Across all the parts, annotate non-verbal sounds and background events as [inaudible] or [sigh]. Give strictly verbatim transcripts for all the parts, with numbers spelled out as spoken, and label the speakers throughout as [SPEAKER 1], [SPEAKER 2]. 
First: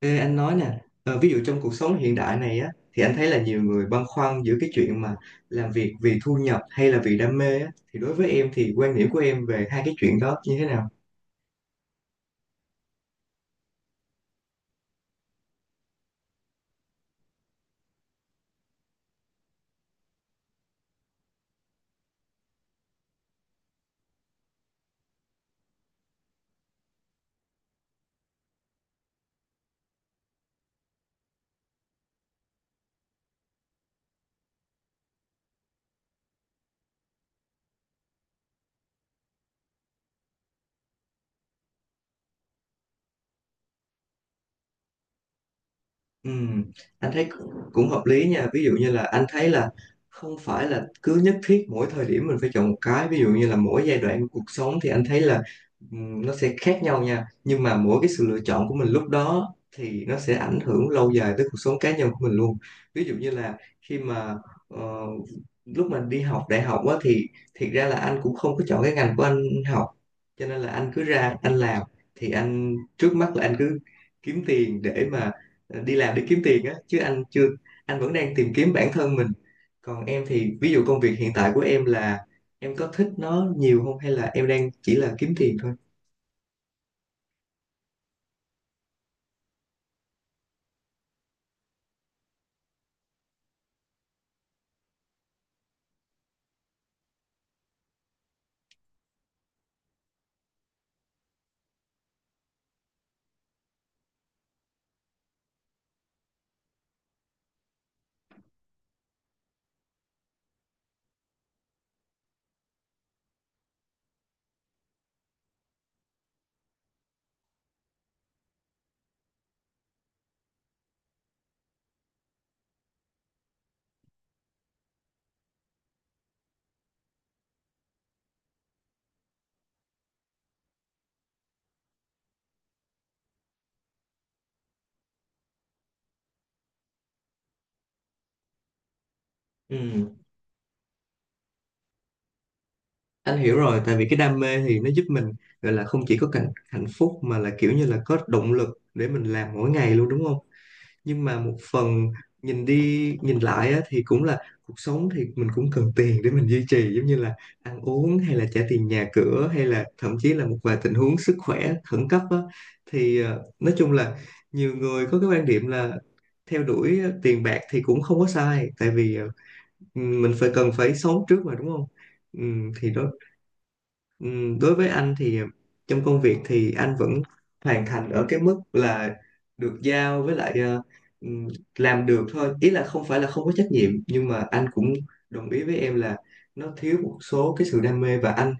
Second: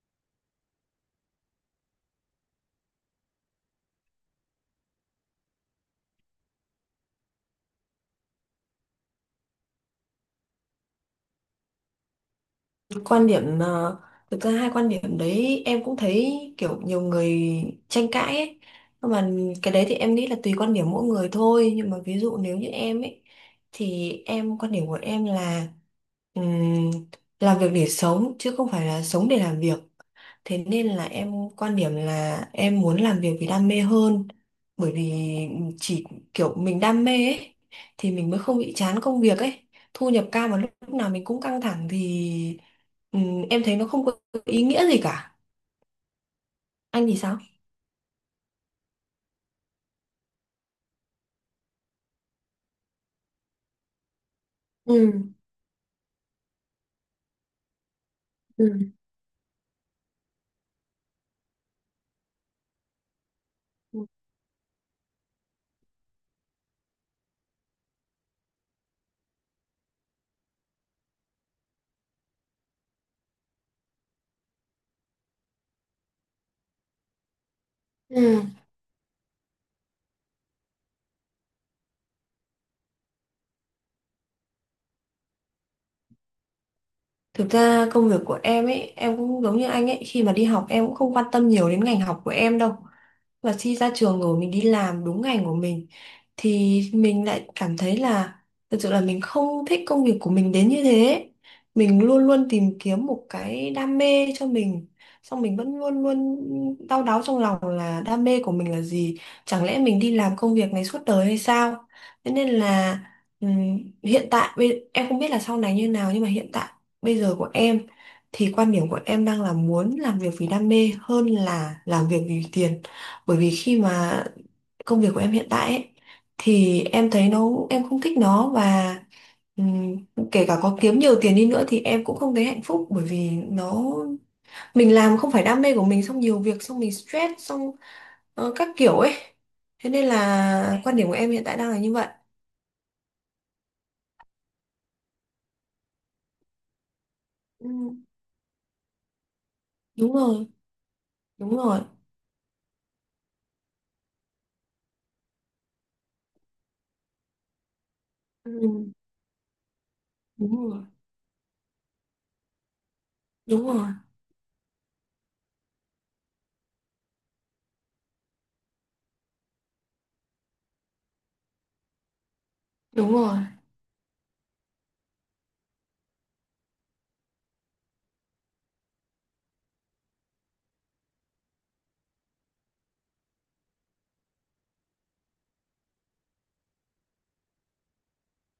[SPEAKER 1] Ê, anh nói nè, ờ, ví dụ trong cuộc sống hiện đại này á, thì anh thấy là nhiều người băn khoăn giữa cái chuyện mà làm việc vì thu nhập hay là vì đam mê á, thì đối với em thì quan điểm của em về hai cái chuyện đó như thế nào?
[SPEAKER 2] Quan điểm ờ, thực ra hai quan điểm đấy em cũng thấy kiểu nhiều người tranh cãi ấy, nhưng mà cái đấy thì em nghĩ là tùy quan điểm mỗi người thôi. Nhưng mà ví dụ nếu như em ấy, thì em, quan điểm của em là ừm, làm việc để sống chứ không phải là sống để làm việc. Thế nên là em quan điểm là em muốn làm việc vì đam mê hơn, bởi vì chỉ kiểu mình đam mê ấy thì mình mới không bị chán công việc ấy. Thu nhập cao mà lúc nào mình cũng căng thẳng thì, ừ, em thấy nó không có ý nghĩa gì cả.
[SPEAKER 1] Ừ,
[SPEAKER 2] Anh
[SPEAKER 1] anh
[SPEAKER 2] thì
[SPEAKER 1] thấy
[SPEAKER 2] sao?
[SPEAKER 1] cũng cũng hợp lý nha. Ví dụ như là anh thấy là không phải là cứ nhất thiết mỗi thời điểm mình phải chọn một cái. Ví dụ như là mỗi giai đoạn của cuộc sống thì anh
[SPEAKER 2] Ừ.
[SPEAKER 1] thấy là ừm, nó sẽ khác nhau nha, nhưng mà mỗi cái sự lựa chọn của mình
[SPEAKER 2] ừ
[SPEAKER 1] lúc đó thì nó sẽ ảnh hưởng lâu dài tới cuộc sống cá nhân của mình luôn. Ví dụ như là khi mà ờ, lúc mà đi học đại học á thì thiệt ra là anh cũng không có chọn cái ngành của anh học, cho nên là anh cứ ra anh làm. Thì anh trước mắt là anh cứ kiếm tiền để mà, ờ, đi làm để kiếm tiền á, chứ anh chưa, anh vẫn đang
[SPEAKER 2] ừ.
[SPEAKER 1] tìm kiếm bản thân mình. Còn em thì ví dụ công việc hiện tại của em là em có thích nó nhiều không hay là em đang chỉ là kiếm tiền thôi?
[SPEAKER 2] Thực ra công việc của em ấy, em cũng giống như anh ấy, khi mà đi học em cũng không quan tâm nhiều đến ngành học của em đâu. Và khi ra trường rồi mình đi làm đúng ngành của mình thì mình lại cảm thấy là thực sự là mình không thích công việc của mình đến như thế. Mình luôn luôn tìm kiếm một cái đam mê cho mình, xong mình vẫn luôn luôn đau đáu trong lòng là đam mê của mình là gì, chẳng lẽ mình đi làm công việc này suốt đời hay sao? Thế nên là, ừm, hiện tại bây- em không biết là sau này như nào nhưng mà hiện tại bây giờ của em thì quan điểm của em đang là muốn làm việc vì đam mê hơn là làm việc vì tiền. Bởi vì khi mà công việc của em hiện tại ấy, thì em thấy nó, em không thích nó và ừm, kể cả có kiếm nhiều tiền đi nữa thì em cũng không thấy hạnh phúc, bởi vì nó mình làm không phải đam mê của mình, xong nhiều việc xong mình stress xong ờ, các kiểu ấy. Thế nên
[SPEAKER 1] Ừ,
[SPEAKER 2] là quan điểm của em hiện tại đang là như vậy.
[SPEAKER 1] anh hiểu rồi, tại vì cái đam mê thì nó giúp mình, gọi là không chỉ có cảnh hạnh phúc mà là
[SPEAKER 2] Ừ,
[SPEAKER 1] kiểu như là có động lực để mình làm mỗi ngày luôn,
[SPEAKER 2] đúng
[SPEAKER 1] đúng không?
[SPEAKER 2] rồi,
[SPEAKER 1] Nhưng mà một
[SPEAKER 2] đúng rồi.
[SPEAKER 1] phần, nhìn đi nhìn lại á, thì cũng là cuộc sống thì mình cũng cần tiền để mình duy trì, giống như là ăn uống hay là
[SPEAKER 2] Ừ,
[SPEAKER 1] trả tiền nhà cửa hay là thậm chí là một
[SPEAKER 2] đúng
[SPEAKER 1] vài
[SPEAKER 2] rồi,
[SPEAKER 1] tình huống sức khỏe khẩn cấp á, thì ờ,
[SPEAKER 2] đúng
[SPEAKER 1] nói
[SPEAKER 2] rồi,
[SPEAKER 1] chung là nhiều người có cái quan điểm là theo đuổi ờ, tiền bạc thì cũng không có sai, tại vì ờ, mình phải cần phải sống trước mà, đúng không? Ừ, thì đó.
[SPEAKER 2] đúng rồi.
[SPEAKER 1] Ừm, đối với anh thì ờ, trong công việc thì anh vẫn hoàn thành ở cái mức là được giao, với lại ờ, ừm, làm được thôi, ý là không phải là không có trách nhiệm, nhưng mà anh cũng đồng ý với em là nó thiếu một số cái sự đam mê, và anh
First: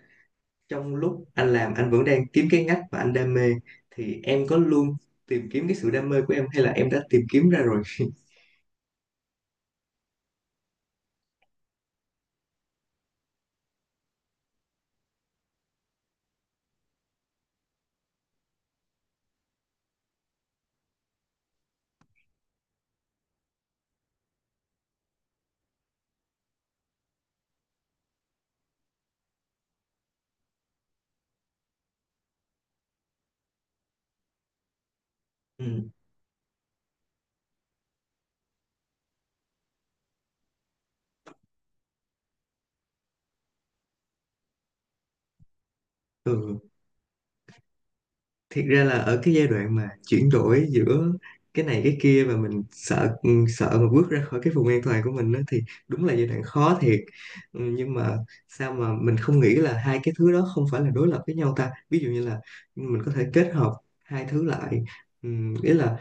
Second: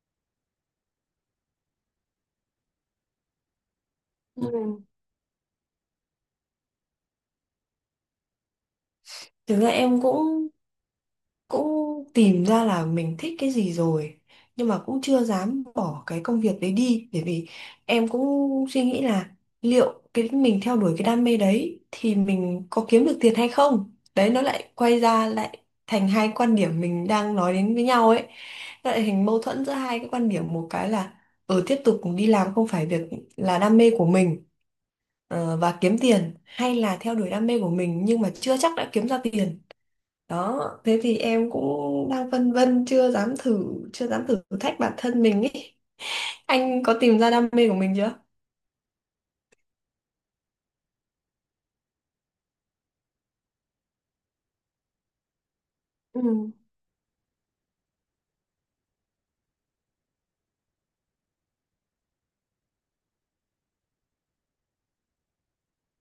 [SPEAKER 1] trong lúc anh làm anh vẫn đang kiếm cái ngách mà anh đam mê. Thì em
[SPEAKER 2] Ừ.
[SPEAKER 1] có luôn tìm kiếm cái sự đam mê của em hay là em đã tìm kiếm ra rồi?
[SPEAKER 2] Thực ra em cũng cũng tìm ra là mình thích cái gì rồi, nhưng mà cũng chưa dám bỏ cái công việc đấy đi. Bởi vì em cũng suy nghĩ là liệu cái mình theo đuổi cái đam mê đấy thì mình có kiếm được tiền hay không, đấy nó lại quay ra lại thành hai quan điểm mình đang nói đến với nhau ấy. Nó lại thành mâu thuẫn giữa hai cái quan điểm, một cái là ở tiếp tục đi làm không phải việc là đam mê của mình ờ, và kiếm
[SPEAKER 1] [laughs]
[SPEAKER 2] tiền, hay là theo đuổi đam mê của mình nhưng mà chưa chắc đã kiếm ra tiền. Đó, thế thì em cũng đang phân vân chưa dám thử, chưa dám thử thách bản thân mình ấy.
[SPEAKER 1] Ừ.
[SPEAKER 2] Anh có tìm ra đam mê của mình chưa?
[SPEAKER 1] Thiệt ra là ở cái giai đoạn mà chuyển đổi giữa cái này cái kia và mình sợ, ừ, sợ mà bước ra khỏi cái vùng an toàn của mình đó, thì đúng là
[SPEAKER 2] Ừ.
[SPEAKER 1] giai đoạn khó thiệt. Ừ, nhưng mà sao mà mình không nghĩ là hai cái thứ đó không phải là đối lập với nhau ta? Ví dụ như là mình có thể kết hợp hai thứ lại. Ừ, ý là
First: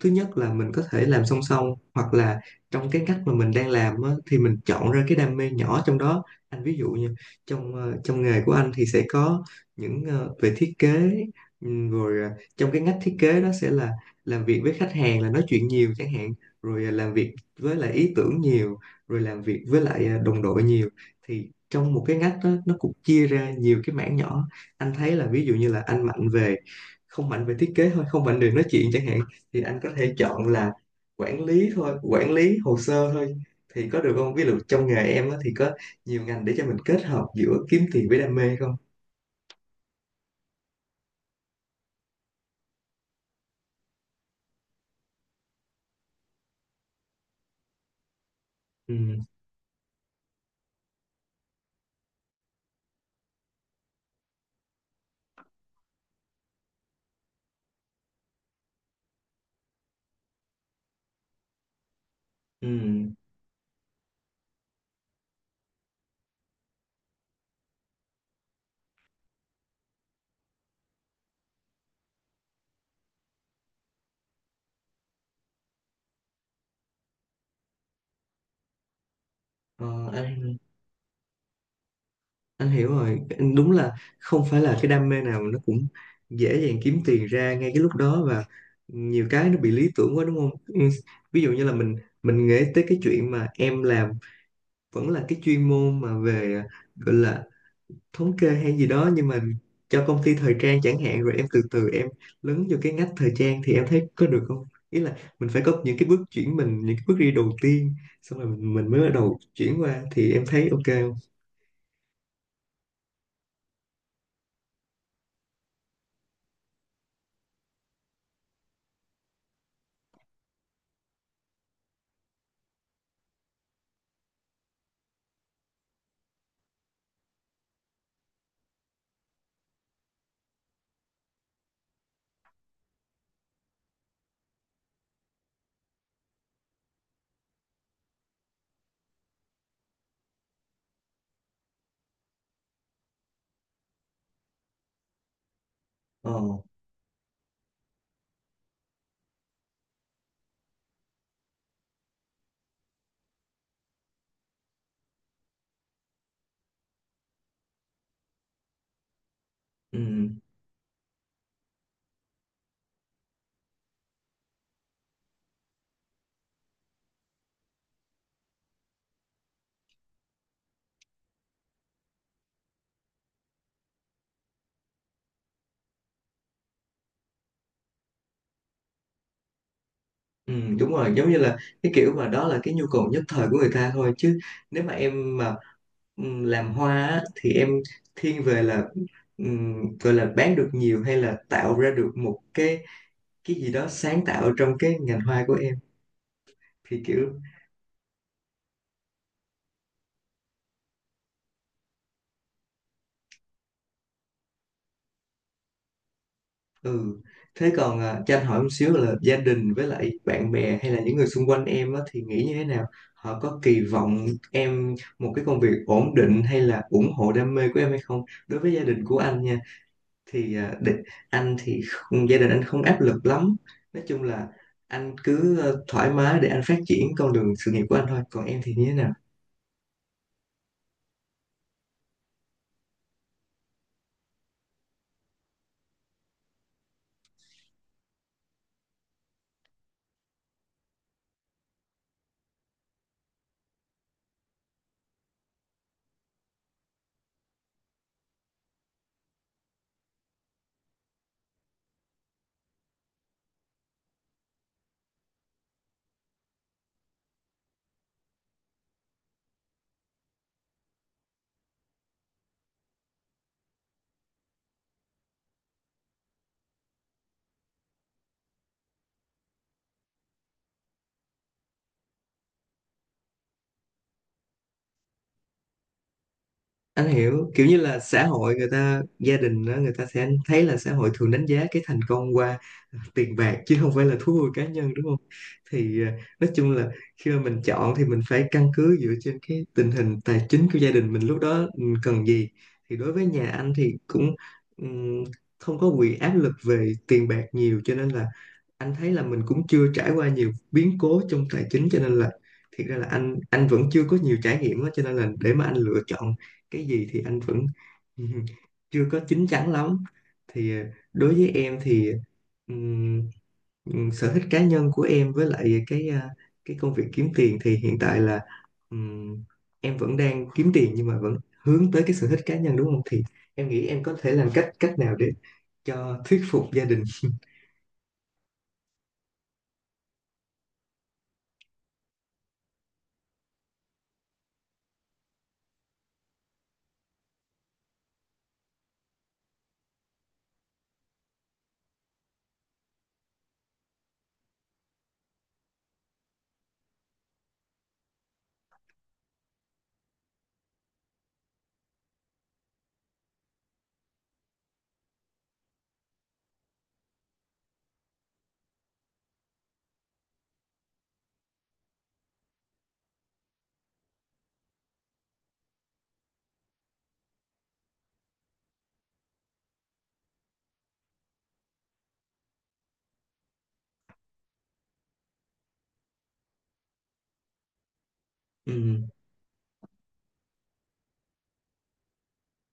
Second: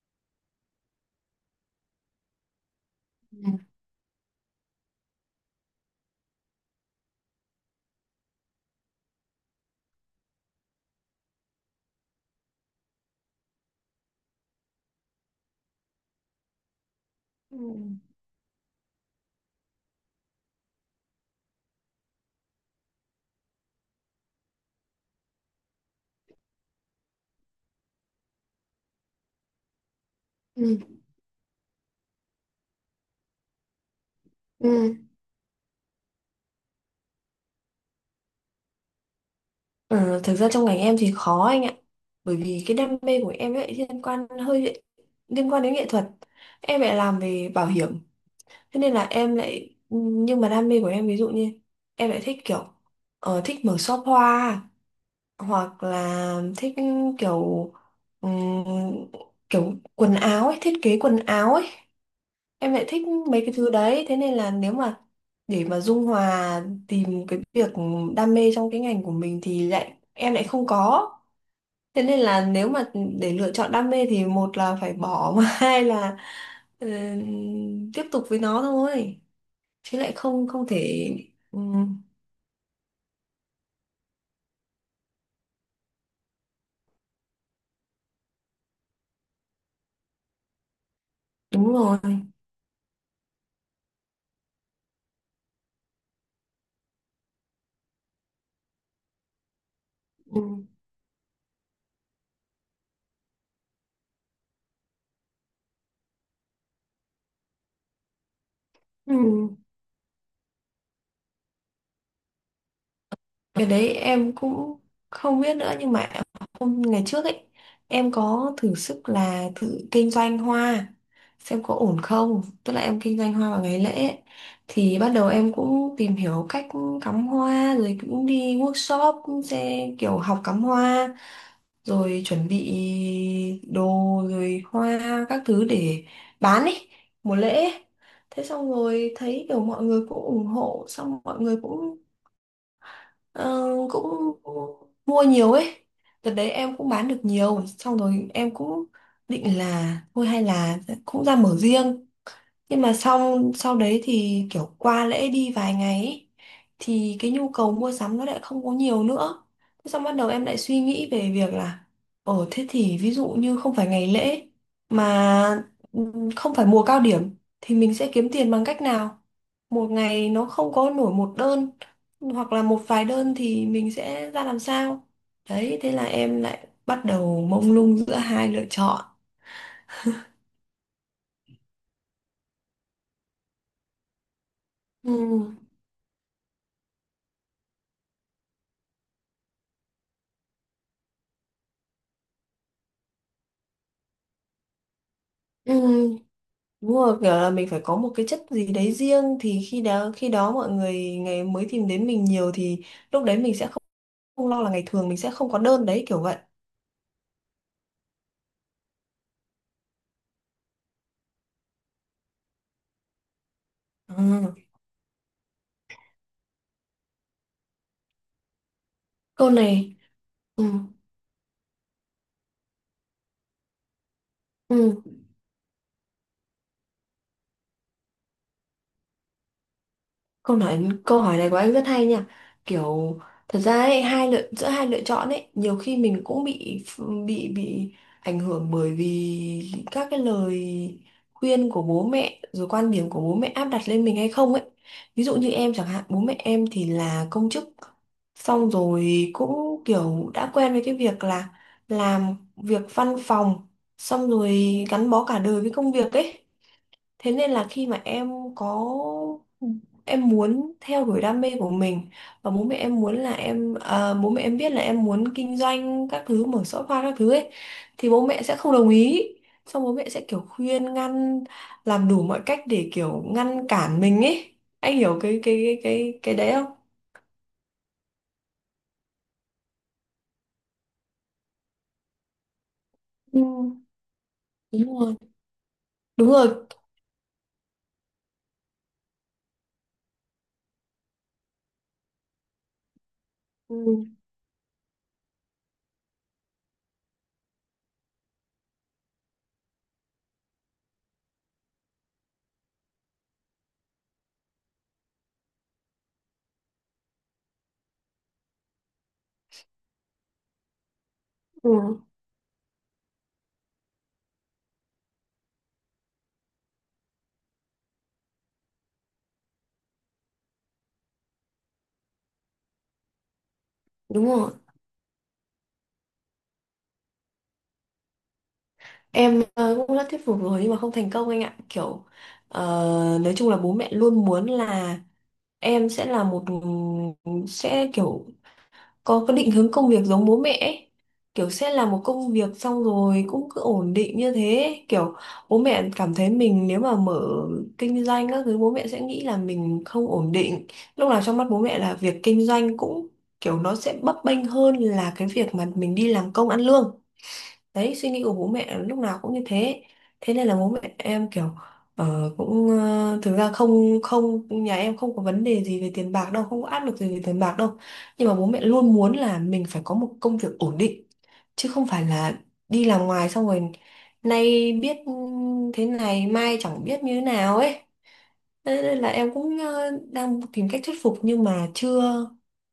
[SPEAKER 1] thứ nhất là mình có thể làm song song, hoặc là trong cái cách mà mình đang làm á, thì mình chọn ra cái đam mê nhỏ trong đó. Anh ví dụ như trong, ờ, trong nghề của anh thì sẽ có những, ờ, về thiết kế, ừm, rồi ờ, trong cái ngách thiết kế đó sẽ là làm việc với khách hàng là nói chuyện nhiều chẳng hạn, rồi ờ, làm việc
[SPEAKER 2] Ừ.
[SPEAKER 1] với lại ý tưởng nhiều, rồi làm việc với lại ờ, đồng đội nhiều. Thì trong một cái ngách đó, nó cũng chia ra nhiều cái mảng nhỏ. Anh thấy là ví dụ như là anh mạnh về, không mạnh về thiết kế thôi, không mạnh về nói chuyện chẳng hạn, thì anh có thể chọn là
[SPEAKER 2] Ừ.
[SPEAKER 1] quản lý thôi, quản lý hồ sơ thôi, thì có được không? Ví dụ trong
[SPEAKER 2] Ừ.
[SPEAKER 1] nghề em á, thì có nhiều ngành để cho mình kết hợp giữa kiếm tiền với đam mê không?
[SPEAKER 2] Ờ, thực ra trong ngành em thì khó anh ạ, bởi vì cái đam mê của em ấy liên quan hơi liên quan đến nghệ thuật. Em lại làm về bảo hiểm, thế nên là
[SPEAKER 1] Ừ.
[SPEAKER 2] em lại, nhưng mà đam mê của em ví dụ như em lại thích kiểu ờ, thích mở shop hoa hoặc là thích kiểu ừm, kiểu quần áo ấy, thiết kế quần áo ấy, em lại thích
[SPEAKER 1] Ừ.
[SPEAKER 2] mấy cái thứ đấy. Thế nên là nếu mà để mà dung hòa tìm cái việc đam mê trong cái ngành của mình thì lại em lại không có. Thế nên là nếu mà để lựa chọn đam mê thì một là phải bỏ [laughs] mà hai là ừm, tiếp tục với nó thôi,
[SPEAKER 1] ờ,
[SPEAKER 2] chứ lại không
[SPEAKER 1] anh
[SPEAKER 2] không thể ừm,
[SPEAKER 1] anh hiểu rồi. Anh đúng là không phải là cái đam mê nào nó cũng dễ dàng kiếm tiền ra ngay cái lúc đó, và nhiều cái nó bị lý tưởng quá, đúng không? Ừ, ví dụ như là
[SPEAKER 2] đúng
[SPEAKER 1] mình
[SPEAKER 2] rồi.
[SPEAKER 1] mình nghĩ tới cái chuyện mà em làm vẫn là cái chuyên môn mà về, gọi là thống kê hay gì đó, nhưng mà cho công ty thời
[SPEAKER 2] Ừm.
[SPEAKER 1] trang chẳng hạn, rồi em từ từ em lấn vô cái ngách thời trang thì em thấy có được không? Ý là mình phải có những cái bước chuyển mình, những cái bước đi đầu tiên, xong rồi mình, mình mới bắt đầu
[SPEAKER 2] Ừm.
[SPEAKER 1] chuyển qua, thì em thấy ok không?
[SPEAKER 2] Cái đấy em cũng không biết nữa, nhưng mà hôm ngày trước ấy em có thử sức là thử kinh doanh hoa xem có ổn không, tức là em kinh doanh hoa vào ngày lễ ấy. Thì bắt đầu em cũng tìm hiểu cách cắm hoa, rồi cũng đi workshop, cũng sẽ kiểu học cắm hoa, rồi chuẩn bị đồ, rồi hoa các thứ để bán ấy, mùa lễ ấy. Thế xong rồi thấy kiểu mọi người cũng ủng hộ, xong mọi người cũng, ờ, cũng mua nhiều ấy. Đợt
[SPEAKER 1] Ờ,
[SPEAKER 2] đấy em cũng bán được nhiều, xong rồi em cũng định là thôi hay là cũng ra mở riêng. Nhưng mà sau sau đấy thì kiểu qua lễ đi vài ngày ấy, thì cái nhu cầu mua sắm nó lại không có nhiều nữa. Thế
[SPEAKER 1] ừ,
[SPEAKER 2] xong bắt đầu em lại suy nghĩ về việc là ở thế thì ví dụ như không phải ngày lễ mà ừm, không phải mùa cao điểm thì mình sẽ kiếm tiền bằng cách nào? Một ngày nó không có nổi một đơn hoặc là một vài đơn thì mình sẽ ra làm sao? Đấy, thế là em lại bắt đầu mông lung giữa hai lựa chọn.
[SPEAKER 1] ừ, đúng rồi, giống như là cái kiểu mà đó là cái nhu cầu nhất thời của người ta thôi, chứ nếu mà
[SPEAKER 2] Ừ.
[SPEAKER 1] em mà ừm, làm hoa á, thì em thiên về là, ừm, gọi là bán được nhiều hay là tạo ra được một cái cái gì đó sáng tạo trong cái ngành hoa của
[SPEAKER 2] Ừ.
[SPEAKER 1] em,
[SPEAKER 2] Đúng
[SPEAKER 1] thì
[SPEAKER 2] rồi,
[SPEAKER 1] kiểu,
[SPEAKER 2] kiểu là mình phải có một cái chất gì đấy riêng thì khi đó khi đó mọi người ngày mới tìm đến mình nhiều, thì lúc đấy mình sẽ không, không lo là ngày thường mình sẽ không có đơn đấy, kiểu vậy.
[SPEAKER 1] ừ. Thế còn à, cho anh hỏi một xíu là gia đình với lại bạn bè hay là những người xung quanh em á, thì nghĩ như thế nào? Họ có kỳ vọng
[SPEAKER 2] Ừ.
[SPEAKER 1] em một cái công việc ổn định hay là ủng hộ đam mê của em hay không? Đối với gia đình của anh
[SPEAKER 2] Câu
[SPEAKER 1] nha,
[SPEAKER 2] này,
[SPEAKER 1] thì
[SPEAKER 2] ừ.
[SPEAKER 1] à, để, anh thì không, gia đình anh không áp lực lắm. Nói chung là
[SPEAKER 2] Ừ.
[SPEAKER 1] anh cứ ờ, thoải mái để anh phát triển con đường sự nghiệp của anh thôi. Còn em thì như thế nào?
[SPEAKER 2] Câu nói Câu hỏi này của anh rất hay nha. Kiểu thật ra ấy, hai lựa giữa hai lựa chọn ấy, nhiều khi mình cũng bị bị bị ảnh hưởng bởi vì các cái lời khuyên của bố mẹ, rồi quan điểm của bố mẹ áp đặt lên mình hay không ấy. Ví dụ như em chẳng hạn, bố mẹ em thì là công chức. Xong rồi cũng kiểu đã quen với cái việc là làm việc văn phòng, xong rồi gắn bó cả đời với công việc ấy. Thế nên là khi mà em có em muốn theo đuổi đam mê của mình, và bố mẹ em muốn là em, à, bố mẹ em biết là em muốn kinh doanh các thứ, mở shop hoa các thứ ấy thì bố mẹ sẽ không đồng ý, xong bố mẹ sẽ kiểu khuyên ngăn, làm đủ mọi cách để kiểu ngăn cản mình ấy. Anh hiểu cái cái cái cái cái đấy không?
[SPEAKER 1] Anh hiểu, kiểu như là xã hội người ta, gia đình đó, người ta sẽ thấy là xã hội thường đánh giá cái thành công qua tiền
[SPEAKER 2] Ừ,
[SPEAKER 1] bạc chứ không phải là thú vui cá nhân,
[SPEAKER 2] đúng
[SPEAKER 1] đúng
[SPEAKER 2] rồi,
[SPEAKER 1] không? Thì à,
[SPEAKER 2] đúng
[SPEAKER 1] nói
[SPEAKER 2] rồi.
[SPEAKER 1] chung là khi mà mình chọn thì mình phải căn cứ dựa trên cái tình hình tài chính của gia đình mình lúc đó mình cần gì. Thì đối với nhà anh
[SPEAKER 2] Ừ,
[SPEAKER 1] thì cũng ừm, không có bị áp lực về tiền bạc nhiều, cho nên là anh thấy là mình cũng chưa trải qua nhiều biến cố trong tài chính, cho nên là thiệt ra là anh anh vẫn chưa có nhiều trải nghiệm đó, cho nên là để mà anh lựa chọn cái gì thì anh vẫn [laughs] chưa có chín chắn lắm. Thì ờ, đối với
[SPEAKER 2] ừ,
[SPEAKER 1] em thì ừm, ừm, sở thích cá nhân của em với lại cái ờ, cái công việc kiếm tiền thì hiện tại là, ừm, em vẫn đang kiếm tiền nhưng mà vẫn hướng tới cái sở thích cá nhân, đúng không? Thì em nghĩ em có
[SPEAKER 2] đúng
[SPEAKER 1] thể làm
[SPEAKER 2] rồi.
[SPEAKER 1] cách cách nào để cho thuyết phục gia đình?
[SPEAKER 2] Em ờ, cũng đã thuyết phục rồi nhưng mà không thành công anh ạ. Kiểu ờ, nói chung là bố mẹ luôn muốn là em sẽ là một, sẽ kiểu có cái định hướng công việc giống bố mẹ ấy. Kiểu sẽ làm một công việc xong rồi cũng cứ ổn định như thế, kiểu bố mẹ cảm thấy mình nếu mà mở kinh doanh các thứ bố mẹ sẽ nghĩ là mình không ổn định. Lúc nào trong mắt bố mẹ là việc kinh doanh cũng kiểu nó sẽ bấp bênh hơn là cái việc mà mình đi làm công ăn lương. Đấy suy nghĩ của bố mẹ lúc nào cũng như thế. Thế nên là bố mẹ em kiểu ờ, cũng ờ, thực ra không không, nhà em không có vấn đề gì về tiền bạc đâu, không có áp lực gì về tiền bạc đâu. Nhưng mà bố mẹ luôn muốn là mình phải có một công việc ổn định, chứ không phải là đi làm ngoài xong rồi nay biết thế này mai chẳng biết như thế nào ấy. Thế nên là em cũng ờ, đang tìm cách thuyết phục nhưng mà chưa,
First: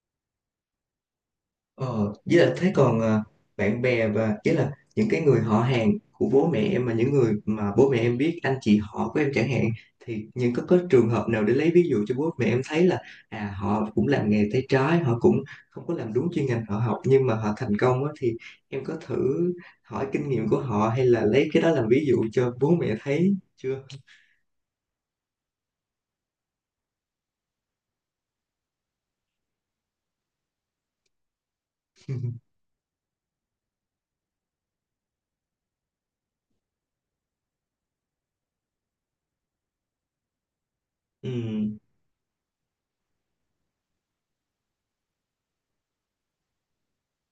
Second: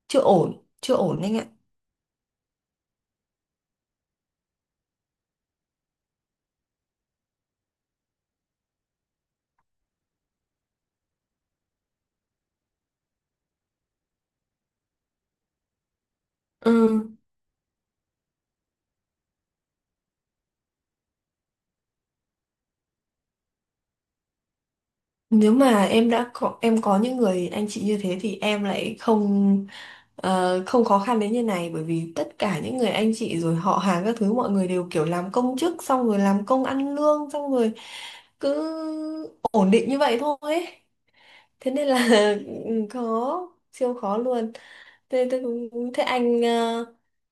[SPEAKER 2] chưa ổn chưa ổn anh ạ.
[SPEAKER 1] Ờ, với là thế còn à, bạn bè và ý là những cái người họ hàng của bố mẹ em mà những người mà bố mẹ em biết, anh chị họ của em chẳng hạn, thì những, có có trường hợp nào để lấy ví dụ cho bố mẹ em thấy là, à, họ cũng làm nghề tay trái, họ cũng không có làm đúng chuyên ngành
[SPEAKER 2] Ừ.
[SPEAKER 1] họ học nhưng mà họ thành công á, thì em có thử hỏi kinh nghiệm của họ hay là lấy cái đó làm ví dụ cho bố mẹ thấy chưa?
[SPEAKER 2] Nếu mà em đã có, em có những người anh chị như thế thì em lại không ờ, không khó khăn đến như này, bởi vì tất
[SPEAKER 1] [laughs]
[SPEAKER 2] cả những người anh chị rồi họ hàng các thứ mọi người đều kiểu làm công chức, xong rồi làm công ăn lương, xong rồi cứ ổn định như vậy thôi ấy.
[SPEAKER 1] Ừ.
[SPEAKER 2] Thế nên là [laughs] khó, siêu khó luôn. Thế, thế, thế anh ờ,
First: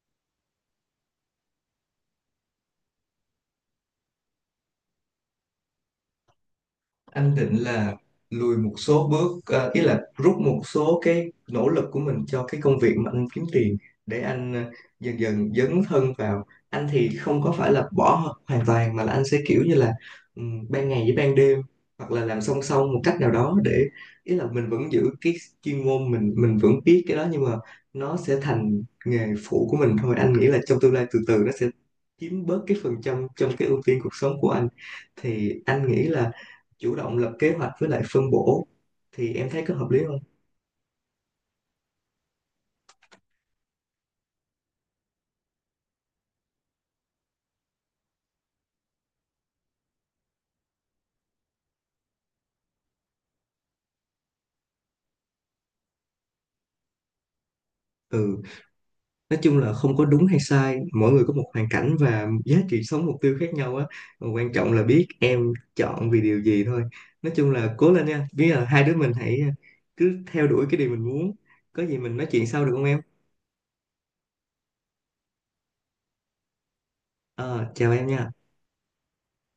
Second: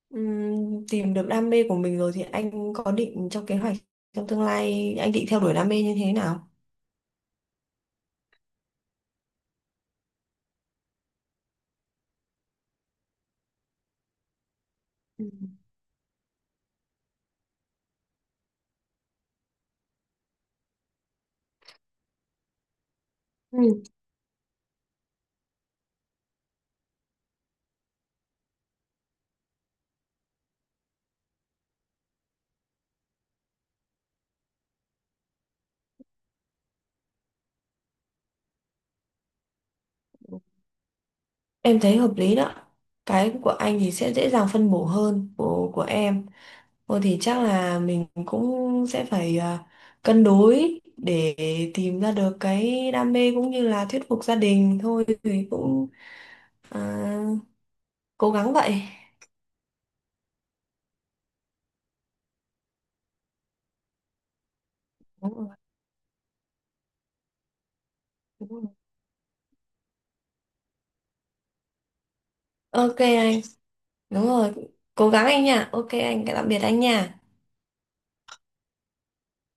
[SPEAKER 2] ừm, tìm được đam mê của mình rồi thì anh có định trong kế hoạch trong tương lai anh định theo đuổi đam mê như thế nào?
[SPEAKER 1] Anh định là lùi một số bước, ờ, ý là rút một số cái nỗ lực của mình cho cái công việc mà anh kiếm tiền để anh ờ, dần dần dấn thân vào. Anh thì không có phải là bỏ hoàn toàn, mà là anh sẽ kiểu như là, ừm, ban ngày với ban đêm, hoặc là làm song song một cách nào đó
[SPEAKER 2] Ừ.
[SPEAKER 1] để, ý là mình vẫn giữ cái chuyên môn mình mình vẫn biết cái đó nhưng mà nó sẽ thành nghề phụ của mình thôi. Anh nghĩ là trong tương lai từ từ nó sẽ chiếm bớt cái phần trăm trong cái ưu tiên cuộc sống của anh. Thì anh nghĩ là chủ động lập kế hoạch với lại phân bổ, thì em thấy có hợp lý không?
[SPEAKER 2] Em thấy hợp lý đó. Cái của anh thì sẽ dễ dàng phân bổ hơn của của em. Thôi thì chắc là mình cũng sẽ phải à, cân đối để tìm ra được cái đam mê cũng như là thuyết phục gia đình thôi, thì cũng à, cố
[SPEAKER 1] Ừ,
[SPEAKER 2] gắng vậy.
[SPEAKER 1] nói chung là không có đúng hay sai, mỗi người có một hoàn cảnh và giá trị sống mục tiêu khác nhau á. Mà quan trọng là biết
[SPEAKER 2] Đúng
[SPEAKER 1] em
[SPEAKER 2] rồi,
[SPEAKER 1] chọn vì điều gì thôi. Nói chung là cố lên nha, biết
[SPEAKER 2] đúng rồi.
[SPEAKER 1] là hai đứa mình hãy à, cứ theo đuổi cái điều mình muốn. Có gì mình nói chuyện sau được không
[SPEAKER 2] Ok
[SPEAKER 1] em?
[SPEAKER 2] anh, đúng rồi. Cố gắng anh nha. Ok anh, tạm biệt anh nha.
[SPEAKER 1] Ờ, chào em nha.